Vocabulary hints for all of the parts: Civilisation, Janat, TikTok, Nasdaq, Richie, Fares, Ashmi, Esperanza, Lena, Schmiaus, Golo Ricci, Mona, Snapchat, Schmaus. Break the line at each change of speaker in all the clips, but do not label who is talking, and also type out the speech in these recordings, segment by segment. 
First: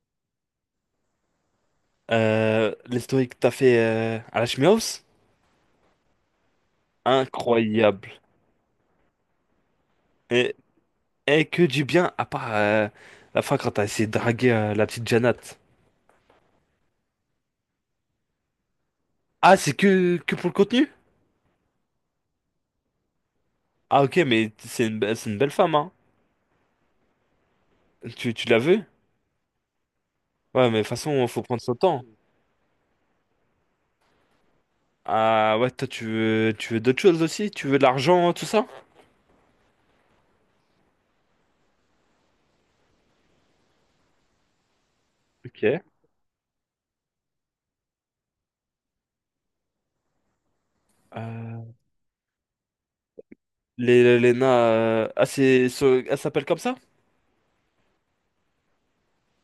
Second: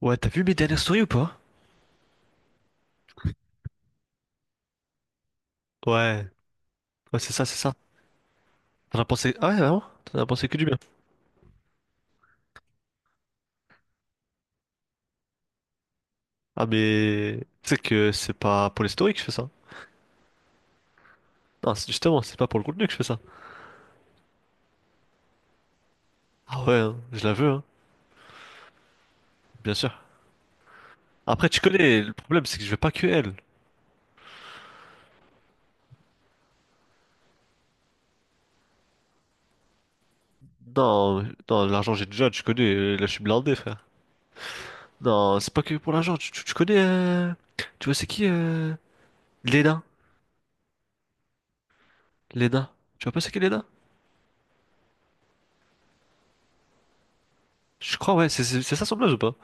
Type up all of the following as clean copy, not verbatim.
Ouais, t'as vu mes dernières stories ou pas?
L'historique que t'as fait à la Schmaus,
Ouais, ouais, c'est ça, c'est ça.
incroyable.
T'en as pensé. Ah ouais, vraiment? T'en as pensé
Et,
que du bien.
et que du bien, à part la fin quand t'as essayé de draguer la petite Janat.
Ah, mais. Tu sais que c'est pas pour les stories que je fais ça.
Ah, c'est que pour le contenu?
Non, justement, c'est pas pour le contenu que je fais ça.
Ah, ok, mais c'est une belle femme, hein.
Ah ouais, hein, je la veux, hein,
Tu l'as vu?
bien sûr.
Ouais, mais de toute façon, faut
Après,
prendre
tu
son
connais,
temps.
le problème, c'est que je veux pas que elle.
Ah, ouais, toi, tu veux d'autres choses aussi? Tu veux de l'argent, tout ça?
Non, non, l'argent, j'ai déjà, tu connais, là, je suis blindé, frère. Non, c'est pas
Ok.
que pour l'argent, tu connais. Tu vois, c'est qui Lena.
Euh,
Lena. Tu vois pas c'est qui Lena?
Lena, ah, elle s'appelle comme ça?
Je crois, ouais, c'est ça son blaze ou pas?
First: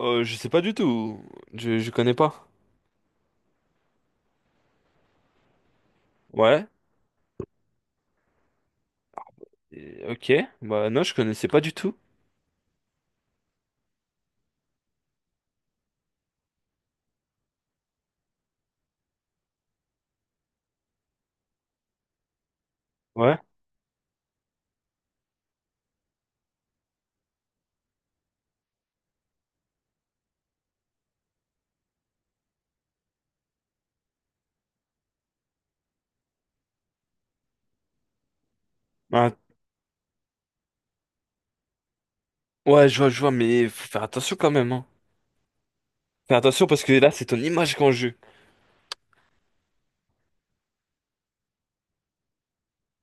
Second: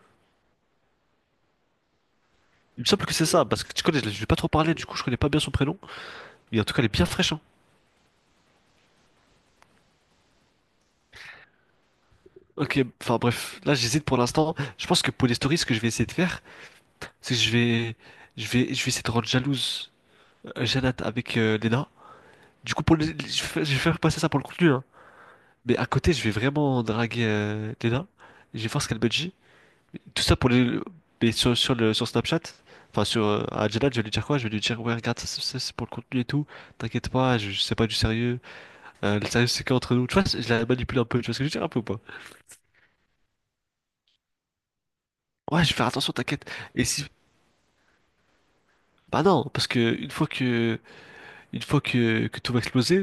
Je sais pas du tout. Je connais pas.
Il me semble que c'est ça, parce que tu connais, je vais pas trop parler, du coup, je connais pas bien son prénom. Mais en
Ouais.
tout cas, elle est bien fraîche, hein.
Ok, bah non, je connaissais pas du tout.
Ok, enfin bref, là j'hésite pour l'instant. Je pense que pour les stories, ce que je vais essayer de faire, c'est que je vais essayer de rendre jalouse Jeannette avec Léna. Du coup, je
Ouais.
vais je vais faire passer ça pour le contenu, hein. Mais à côté, je vais vraiment draguer Léna. Je vais voir ce qu'elle me dit. Tout ça pour les, mais sur Snapchat, enfin sur à Jeannette, je vais lui dire quoi? Je vais lui dire ouais, regarde, ça, c'est pour le contenu et tout. T'inquiète pas, c'est pas du sérieux. Le
Ah,
sérieux c'est qu'entre nous. Tu vois, je la manipule un peu. Tu vois ce que je veux dire un peu ou pas?
ouais, je vois, mais faut faire attention quand même, hein.
Ouais, je vais faire attention,
Faire
t'inquiète.
attention parce
Et
que
si,
là, c'est ton image qu'on jeu.
bah non, parce que une fois que tout va exploser,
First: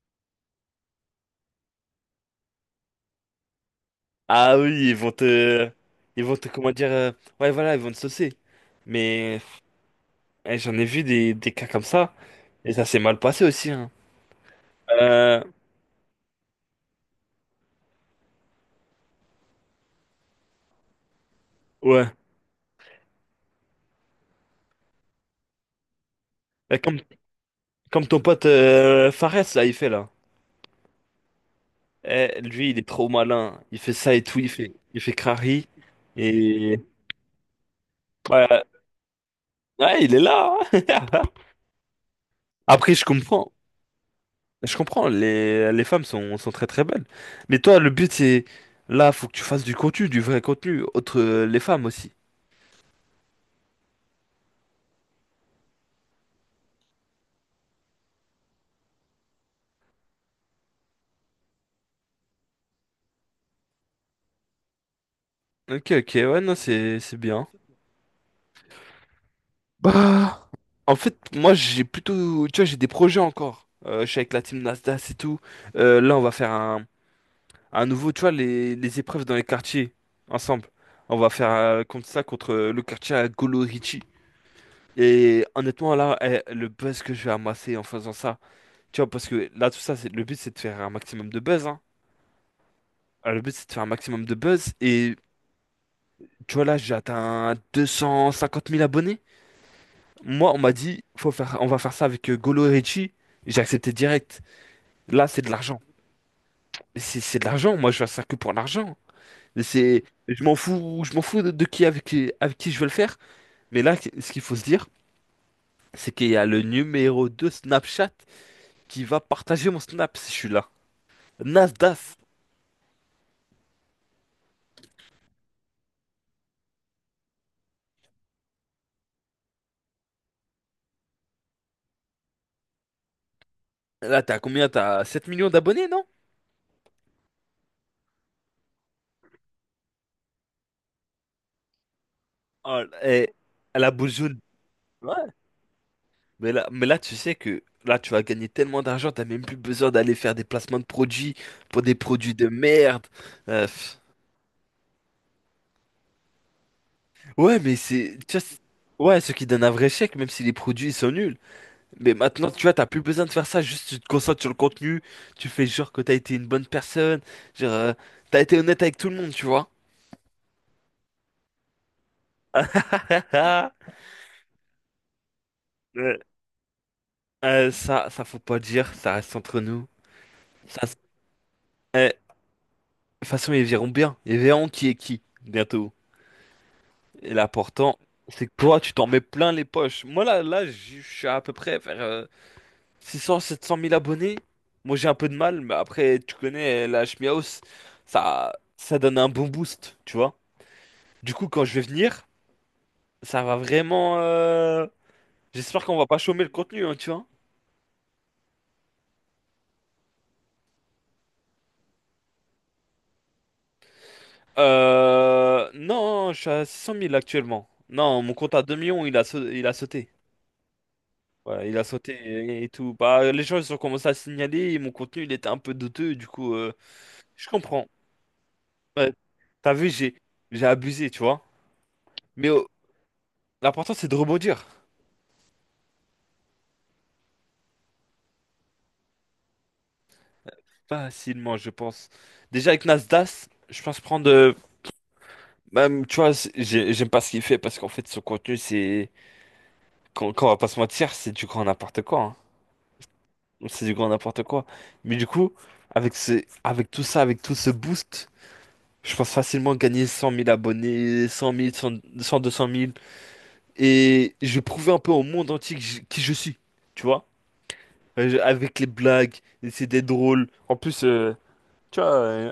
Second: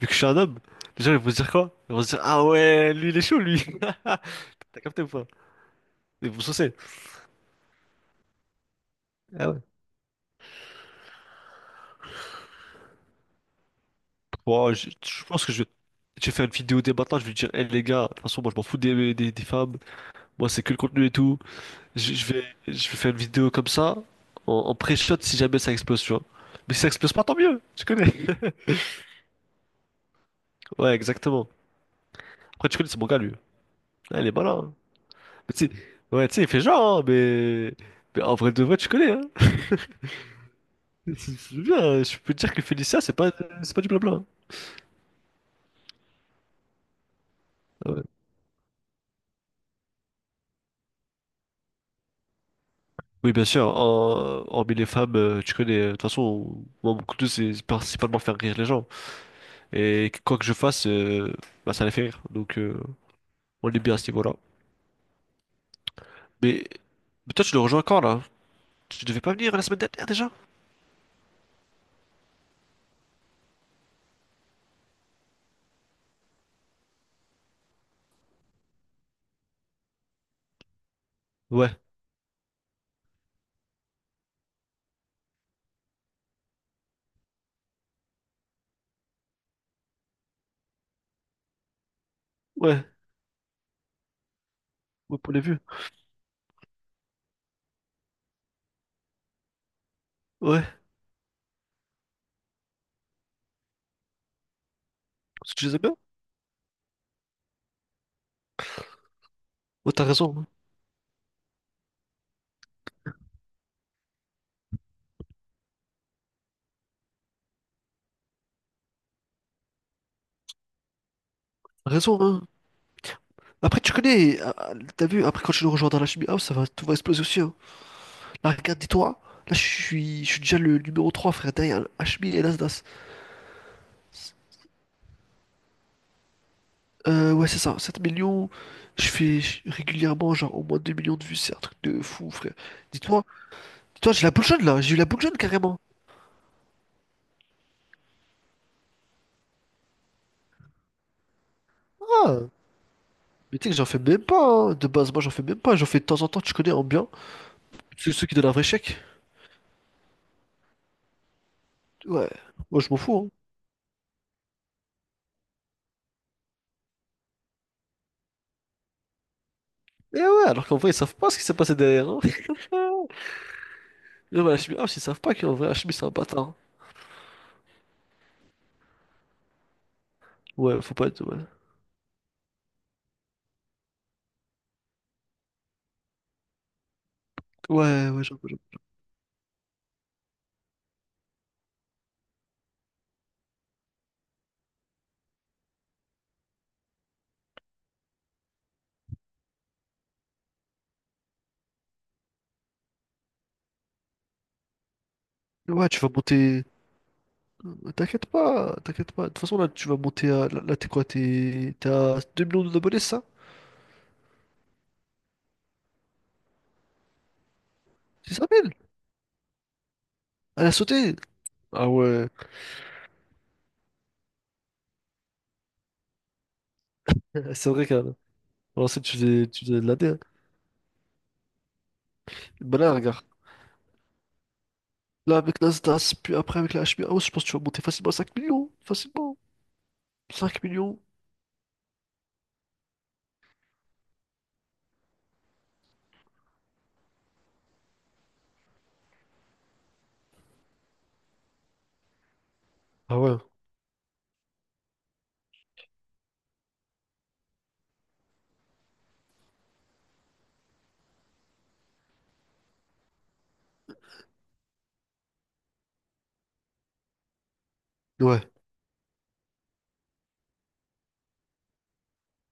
vu que je suis un homme, les gens ils vont se dire quoi? Ils vont se dire ah ouais, lui il est chaud lui. T'as
Ah oui, ils
capté ou
vont
pas?
te... Ils
Ils
vont
vont
te, comment
saucer.
dire... Ouais, voilà, ils vont te saucer. Mais
Ah ouais.
eh, j'en ai vu des cas comme ça, et ça s'est mal passé aussi, hein.
Bon, je
Euh,
pense que je vais faire une vidéo dès maintenant. Je vais dire, hé les gars, de toute façon, moi je m'en fous des femmes. Moi c'est que le contenu et tout.
ouais.
Je vais faire une vidéo comme ça, en pré-shot si jamais ça explose, tu vois. Mais
Bah,
si ça
Comme,
explose pas, tant mieux. Tu
comme
connais.
ton pote Fares, là, il fait, là.
Ouais, exactement.
Eh,
Après,
lui, il
tu
est
connais, c'est mon
trop
gars lui.
malin. Il fait ça
Ah,
et
il est
tout, il
malin,
fait,
hein.
il fait
Tu
crari.
sais- Ouais, tu sais, il fait
Et...
genre, hein, mais... Mais en vrai
Ouais,
de vrai, tu connais, hein.
ouais, il est là, hein.
C'est bien, hein. Je peux te dire que
Après,
Félicia,
je comprends.
c'est pas du blabla, hein.
Je comprends, les femmes sont très très belles. Mais toi, le
Ah ouais.
but c'est là, faut que tu fasses du contenu, du vrai contenu, autre les femmes aussi.
Oui, bien sûr, hormis les femmes, tu connais, de toute façon, moi, mon couteau, c'est principalement faire rire les gens. Et quoi que je fasse, bah, ça les fait rire. Donc, on est bien à ce niveau-là.
Ok, ok, ouais, non,
Mais...
c'est
mais toi,
bien.
tu le rejoins quand, là? Tu devais pas venir la semaine dernière, déjà?
Bah, en fait, moi j'ai plutôt, tu vois, j'ai des projets encore. Je suis avec la team Nasdaq et tout. Là, on va faire un nouveau, tu vois, les épreuves dans les quartiers ensemble. On va faire
Ouais,
contre ça contre le quartier à Golo Ricci. Et honnêtement, là, eh, le buzz que je vais amasser en faisant ça. Tu vois, parce que là, tout ça, c'est, le but, c'est de faire un maximum de buzz, hein.
ouais,
Le but, c'est de faire un maximum de buzz. Et
ouais, pour les vues.
tu vois, là, j'ai atteint 250 000 abonnés. Moi, on
Ouais,
m'a dit, faut faire, on va faire ça avec Golo et Richie. J'ai accepté direct. Là, c'est de
parce que tu les
l'argent.
aimes bien?
Mais c'est de l'argent. Moi, je fais ça que pour l'argent. Mais
Ouais,
c'est,
t'as raison,
je
hein.
m'en fous, je m'en fous de qui avec qui je veux le faire. Mais là, ce qu'il faut se dire, c'est qu'il y a le numéro 2 Snapchat qui va partager mon Snap si je suis là.
T'as
Nasdaq.
raison, hein. Après, tu connais, t'as vu, après quand tu nous rejoins dans la chimie house, ça va, tout va exploser aussi, hein. Là, regarde, dis-toi, là, je suis déjà le numéro 3 frère, derrière HMI et Nasdaq.
Là, t'as combien? T'as 7 millions d'abonnés, non?
Ouais, c'est ça, 7 millions, régulièrement, genre, au moins 2 millions de vues, c'est un truc de fou, frère.
Oh,
Dis-toi,
et à la
dis-toi, j'ai la
boujoune.
boule jaune, là, j'ai eu la
Ouais.
boule jaune, carrément.
Mais là, tu sais que là, tu vas gagner tellement d'argent, t'as même plus besoin d'aller faire des placements de produits pour des produits de
Ah,
merde.
mais tu sais que j'en
Pff.
fais même pas, hein. De base, moi, j'en fais même pas, j'en fais de temps en temps, tu connais, en bien.
Ouais, mais
C'est
c'est,
ceux qui
tu vois,
donnent un
c'est-
vrai chèque.
ouais, ce qui donne un vrai chèque, même si les produits ils sont nuls. Mais
Ouais,
maintenant, tu vois,
moi,
t'as
je m'en
plus besoin de
fous, hein.
faire ça, juste tu te concentres sur le contenu, tu fais genre que t'as été une bonne personne, genre, t'as été honnête avec tout le monde, tu vois.
Eh ouais, alors qu'en vrai, ils savent pas ce qui s'est passé derrière, hein. Non, mais Hachimi, ah, ils savent pas qu'en vrai, Hachimi, c'est un bâtard.
Ça, ça faut pas dire, ça reste entre nous. Ça,
Ouais, faut
c'est-
pas être. Ouais,
eh, de toute façon, ils verront bien. Ils verront qui est qui, bientôt. Et l'important,
ouais, ouais,
c'est
j'avoue,
que
j'avoue.
toi, tu t'en mets plein les poches. Moi, là, je suis à peu près vers 600, 700 000 abonnés. Moi, j'ai un peu de mal, mais après, tu connais la Schmiaus, ça donne un bon boost, tu vois. Du coup, quand je vais venir, ça va vraiment. J'espère
Ouais,
qu'on
tu
va
vas
pas chômer le
monter.
contenu, hein, tu vois.
T'inquiète pas, t'inquiète pas. De toute façon, là, tu vas monter à. Là, là, t'es quoi? T'es à 2 millions d'abonnés, c'est ça?
Non, je suis à 600 000 actuellement. Non, mon
C'est ça,
compte à
mille?
2 millions, il a sauté.
Elle a sauté!
Voilà, il a
Ah ouais,
sauté et, tout. Bah, les gens, ils ont commencé à signaler, et mon contenu, il était un peu douteux, du coup, je
c'est
comprends.
vrai, qu'elle. Alors,
Ouais.
tu
T'as
faisais de
vu,
la,
j'ai,
hein.
j'ai abusé, tu vois. Mais
Bah là, regarde.
l'important, c'est de rebondir.
Là, avec Nasdaq, puis après, avec la Hachimi, ah ouais, je pense que tu vas monter facilement à 5 millions. Facilement. 5 millions.
Facilement, je pense. Déjà, avec Nasdaq, je pense prendre... même, tu vois, j'aime pas ce qu'il fait, parce qu'en fait, son contenu, c'est... Quand on va pas se mentir, c'est du grand n'importe quoi, hein.
Ah ouais.
C'est du grand n'importe quoi. Mais du coup, avec tout ça, avec tout ce boost... Je pense facilement gagner 100 000 abonnés, 100 000, 100, 100, 200 000. Et je vais prouver un peu au monde entier que qui je suis, tu vois?
Ouais.
Avec les blagues, c'est des drôles. En plus, tu vois,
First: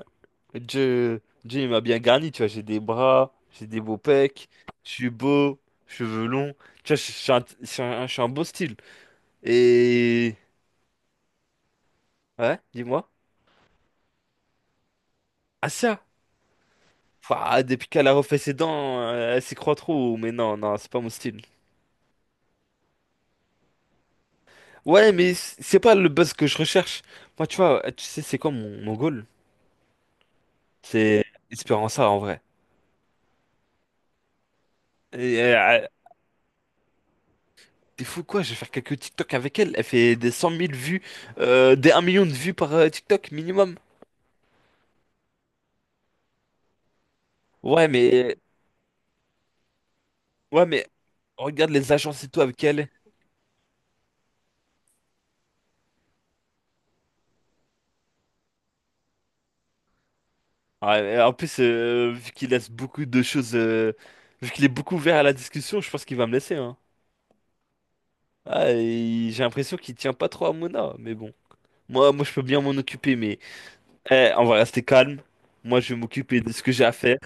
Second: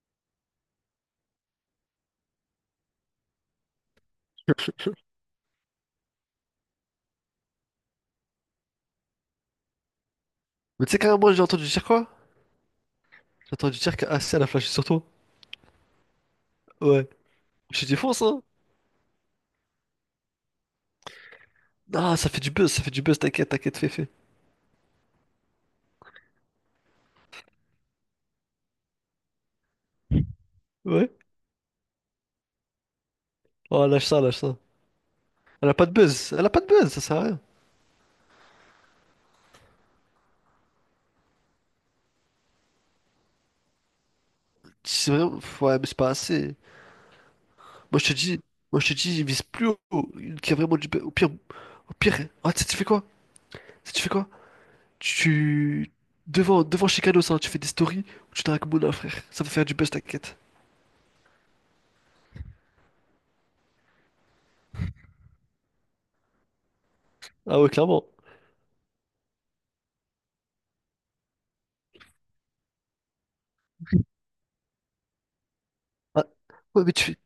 Dieu, Dieu, il m'a bien garni, tu vois. J'ai des bras, j'ai des beaux pecs, je suis beau, cheveux longs. Tu vois, je suis un beau style. Et...
Mais tu sais, quand même, moi, j'ai entendu dire quoi?
Ouais, dis-moi.
J'ai entendu dire qu'Assel a flashé sur toi.
Ah ça!
Ouais.
Enfin,
Je suis
depuis qu'elle a
défonce.
refait ses dents, elle s'y croit trop. Mais non, non, c'est pas mon style.
Ah, ça fait du buzz, ça fait du buzz, t'inquiète, t'inquiète, fais, fais.
Ouais, mais c'est pas le buzz que je recherche. Moi, tu vois, tu sais, c'est quoi mon goal?
Ouais.
C'est Espéranza en vrai.
Oh, lâche ça, lâche ça.
Et,
Elle a
euh,
pas de buzz, elle a pas de buzz, ça sert à rien.
T'es fou quoi? Je vais faire quelques TikTok avec elle. Elle fait des 100 000 vues, des un million de vues par TikTok minimum.
C'est vraiment... Ouais, mais c'est pas assez.
Ouais,
Moi, je te
mais
dis, moi, je te dis, il vise plus haut, qu'il y a
ouais,
vraiment
mais
du buzz.
regarde les
Au pire,
agences et tout
ah, tu
avec
sais, tu
elle.
fais
Est.
quoi? Tu sais, tu fais quoi? Tu... Devant, devant Chicanos, ça tu fais des stories où tu dragues Mouna, frère. Ça va faire du buzz, t'inquiète.
Ouais, et en plus, vu qu'il laisse beaucoup de choses, vu qu'il est beaucoup ouvert à la discussion, je pense qu'il va me laisser, hein.
Ah ouais, clairement.
Ah, et j'ai l'impression qu'il tient pas trop à Mona, mais bon. Moi, moi, je peux bien m'en occuper, mais. Eh, on va rester calme. Moi, je vais
Ah,
m'occuper de ce que
ouais,
j'ai à
mais
faire.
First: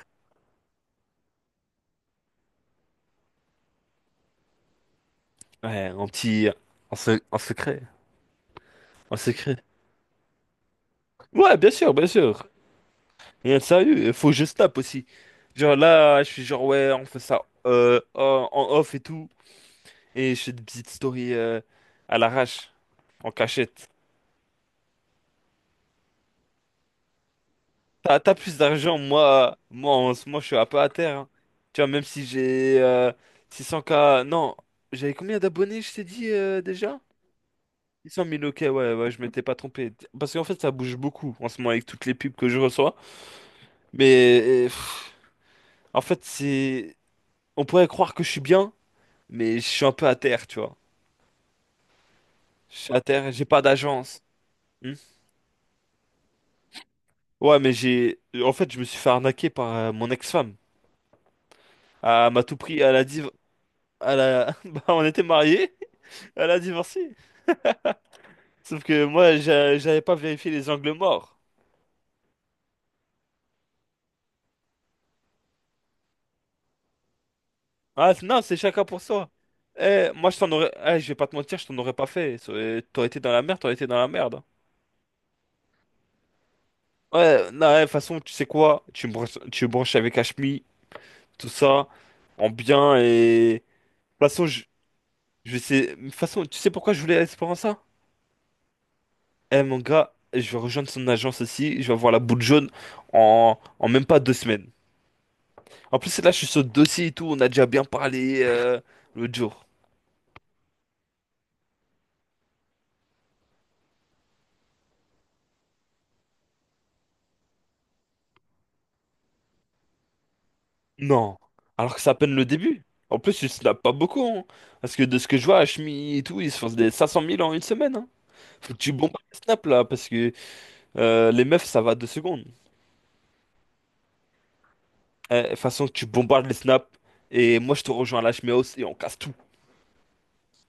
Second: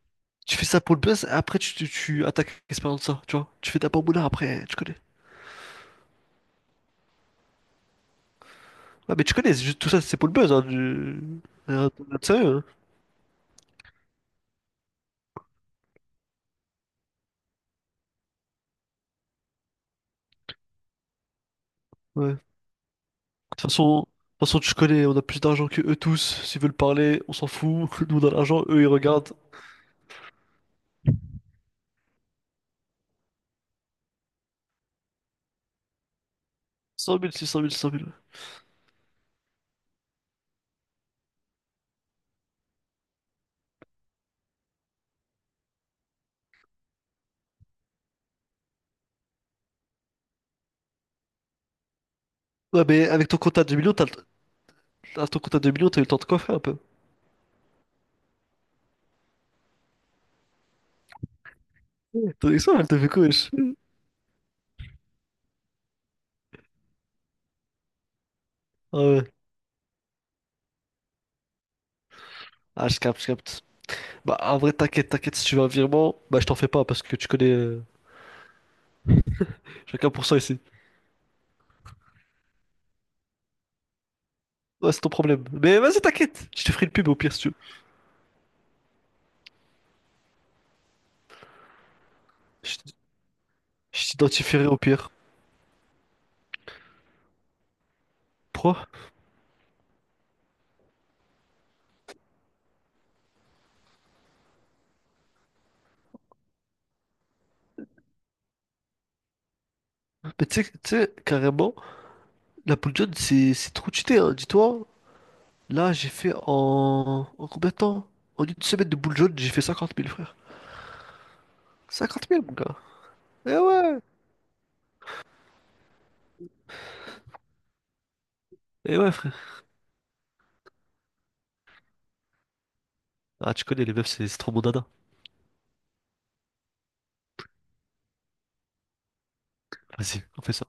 tu fais ça pour le buzz, et après, tu attaques Esperanza, tu vois. Tu fais d'abord Mouna, après, tu connais.
Ouais, en petit... En secret.
Ah,
En
mais tu connais,
secret.
tout ça, c'est pour le buzz, hein, du...
Ouais, bien
Rien
sûr, bien
de
sûr.
sérieux, hein.
Rien de sérieux. Il faut que je tape aussi. Genre là, je suis genre, ouais, on fait ça en off et tout. Et je fais des petites stories à
Ouais. De
l'arrache, en
toute
cachette.
façon, de toute façon, tu connais, on a plus d'argent que eux tous. S'ils veulent parler, on s'en fout. Nous,
T'as,
on a
t'as plus
l'argent, eux, ils
d'argent,
regardent.
moi, moi, en ce moment, je suis un peu à terre, hein. Tu vois, même si j'ai 600K... Non, j'avais combien d'abonnés, je t'ai dit déjà?
100 000, 600 000, 100 000.
600 000, ok, ouais, ouais, je m'étais pas trompé. Parce qu'en fait, ça bouge beaucoup en ce moment avec toutes les pubs que je reçois. Mais pff, en fait, c'est. On pourrait croire que je suis bien, mais je suis un peu à terre, tu vois. Je
Ouais,
suis à
mais avec
terre,
ton
j'ai
compte
pas
à 2 millions,
d'agence. Hmm.
t'as ton compte à 2 millions, t'as eu le temps de coiffer un peu.
Ouais, mais j'ai. En fait, je me suis fait arnaquer par mon ex-femme. Elle m'a
Ton
tout
ex
pris,
elle
elle
te
a
fait quoi,
div...
wesh?
elle a... bah, on était mariés, elle a divorcé. Sauf
Ah
que
ouais.
moi, j'avais pas vérifié les angles morts.
Ah, je capte, je capte. Bah, en vrai, t'inquiète, t'inquiète, si tu veux un virement, bah, je t'en fais pas parce que tu connais,
Ah non, c'est chacun pour soi. Eh,
chacun pour
moi
ça
je t'en
ici.
aurais. Eh, je vais pas te mentir, je t'en aurais pas fait. T'aurais été dans la merde, t'aurais été dans la merde.
Ouais, c'est ton problème. Mais vas-y, t'inquiète, je te ferai une pub au pire si tu
Ouais,
veux.
non, ouais, de toute façon, tu sais quoi? Tu me branches avec Ashmi, tout ça, en
Je
bien et. De toute
je
façon, je,
t'identifierai au pire.
je sais. De toute façon, tu sais pourquoi je voulais Esperanza?
Pourquoi?
Eh mon gars, je vais rejoindre son agence aussi, je vais avoir la boule jaune en même pas 2 semaines. En plus, là, je suis sur le dossier et tout, on a déjà bien parlé l'autre jour.
Mais tu sais, carrément, la Pull John, c'est trop cheaté, hein, dis-toi. Là, j'ai fait en combien de temps? En une semaine de Pull John, j'ai fait 50 000, frère.
Non. Alors que c'est à
50
peine
000,
le
mon gars.
début. En plus, il
Eh
se lave pas
ouais!
beaucoup, hein. Parce que de ce que je vois, Ashmi et tout, ils se font des 500 000 en une semaine, hein. Faut que tu
Eh ouais,
bombardes les
frère.
snaps là. Parce que les meufs, ça va 2 secondes.
Ah, tu connais, les meufs, c'est trop mon dada.
De toute façon, tu bombardes les snaps. Et moi, je te rejoins à l'HMI et on casse tout.
Vas-y, on fait ça.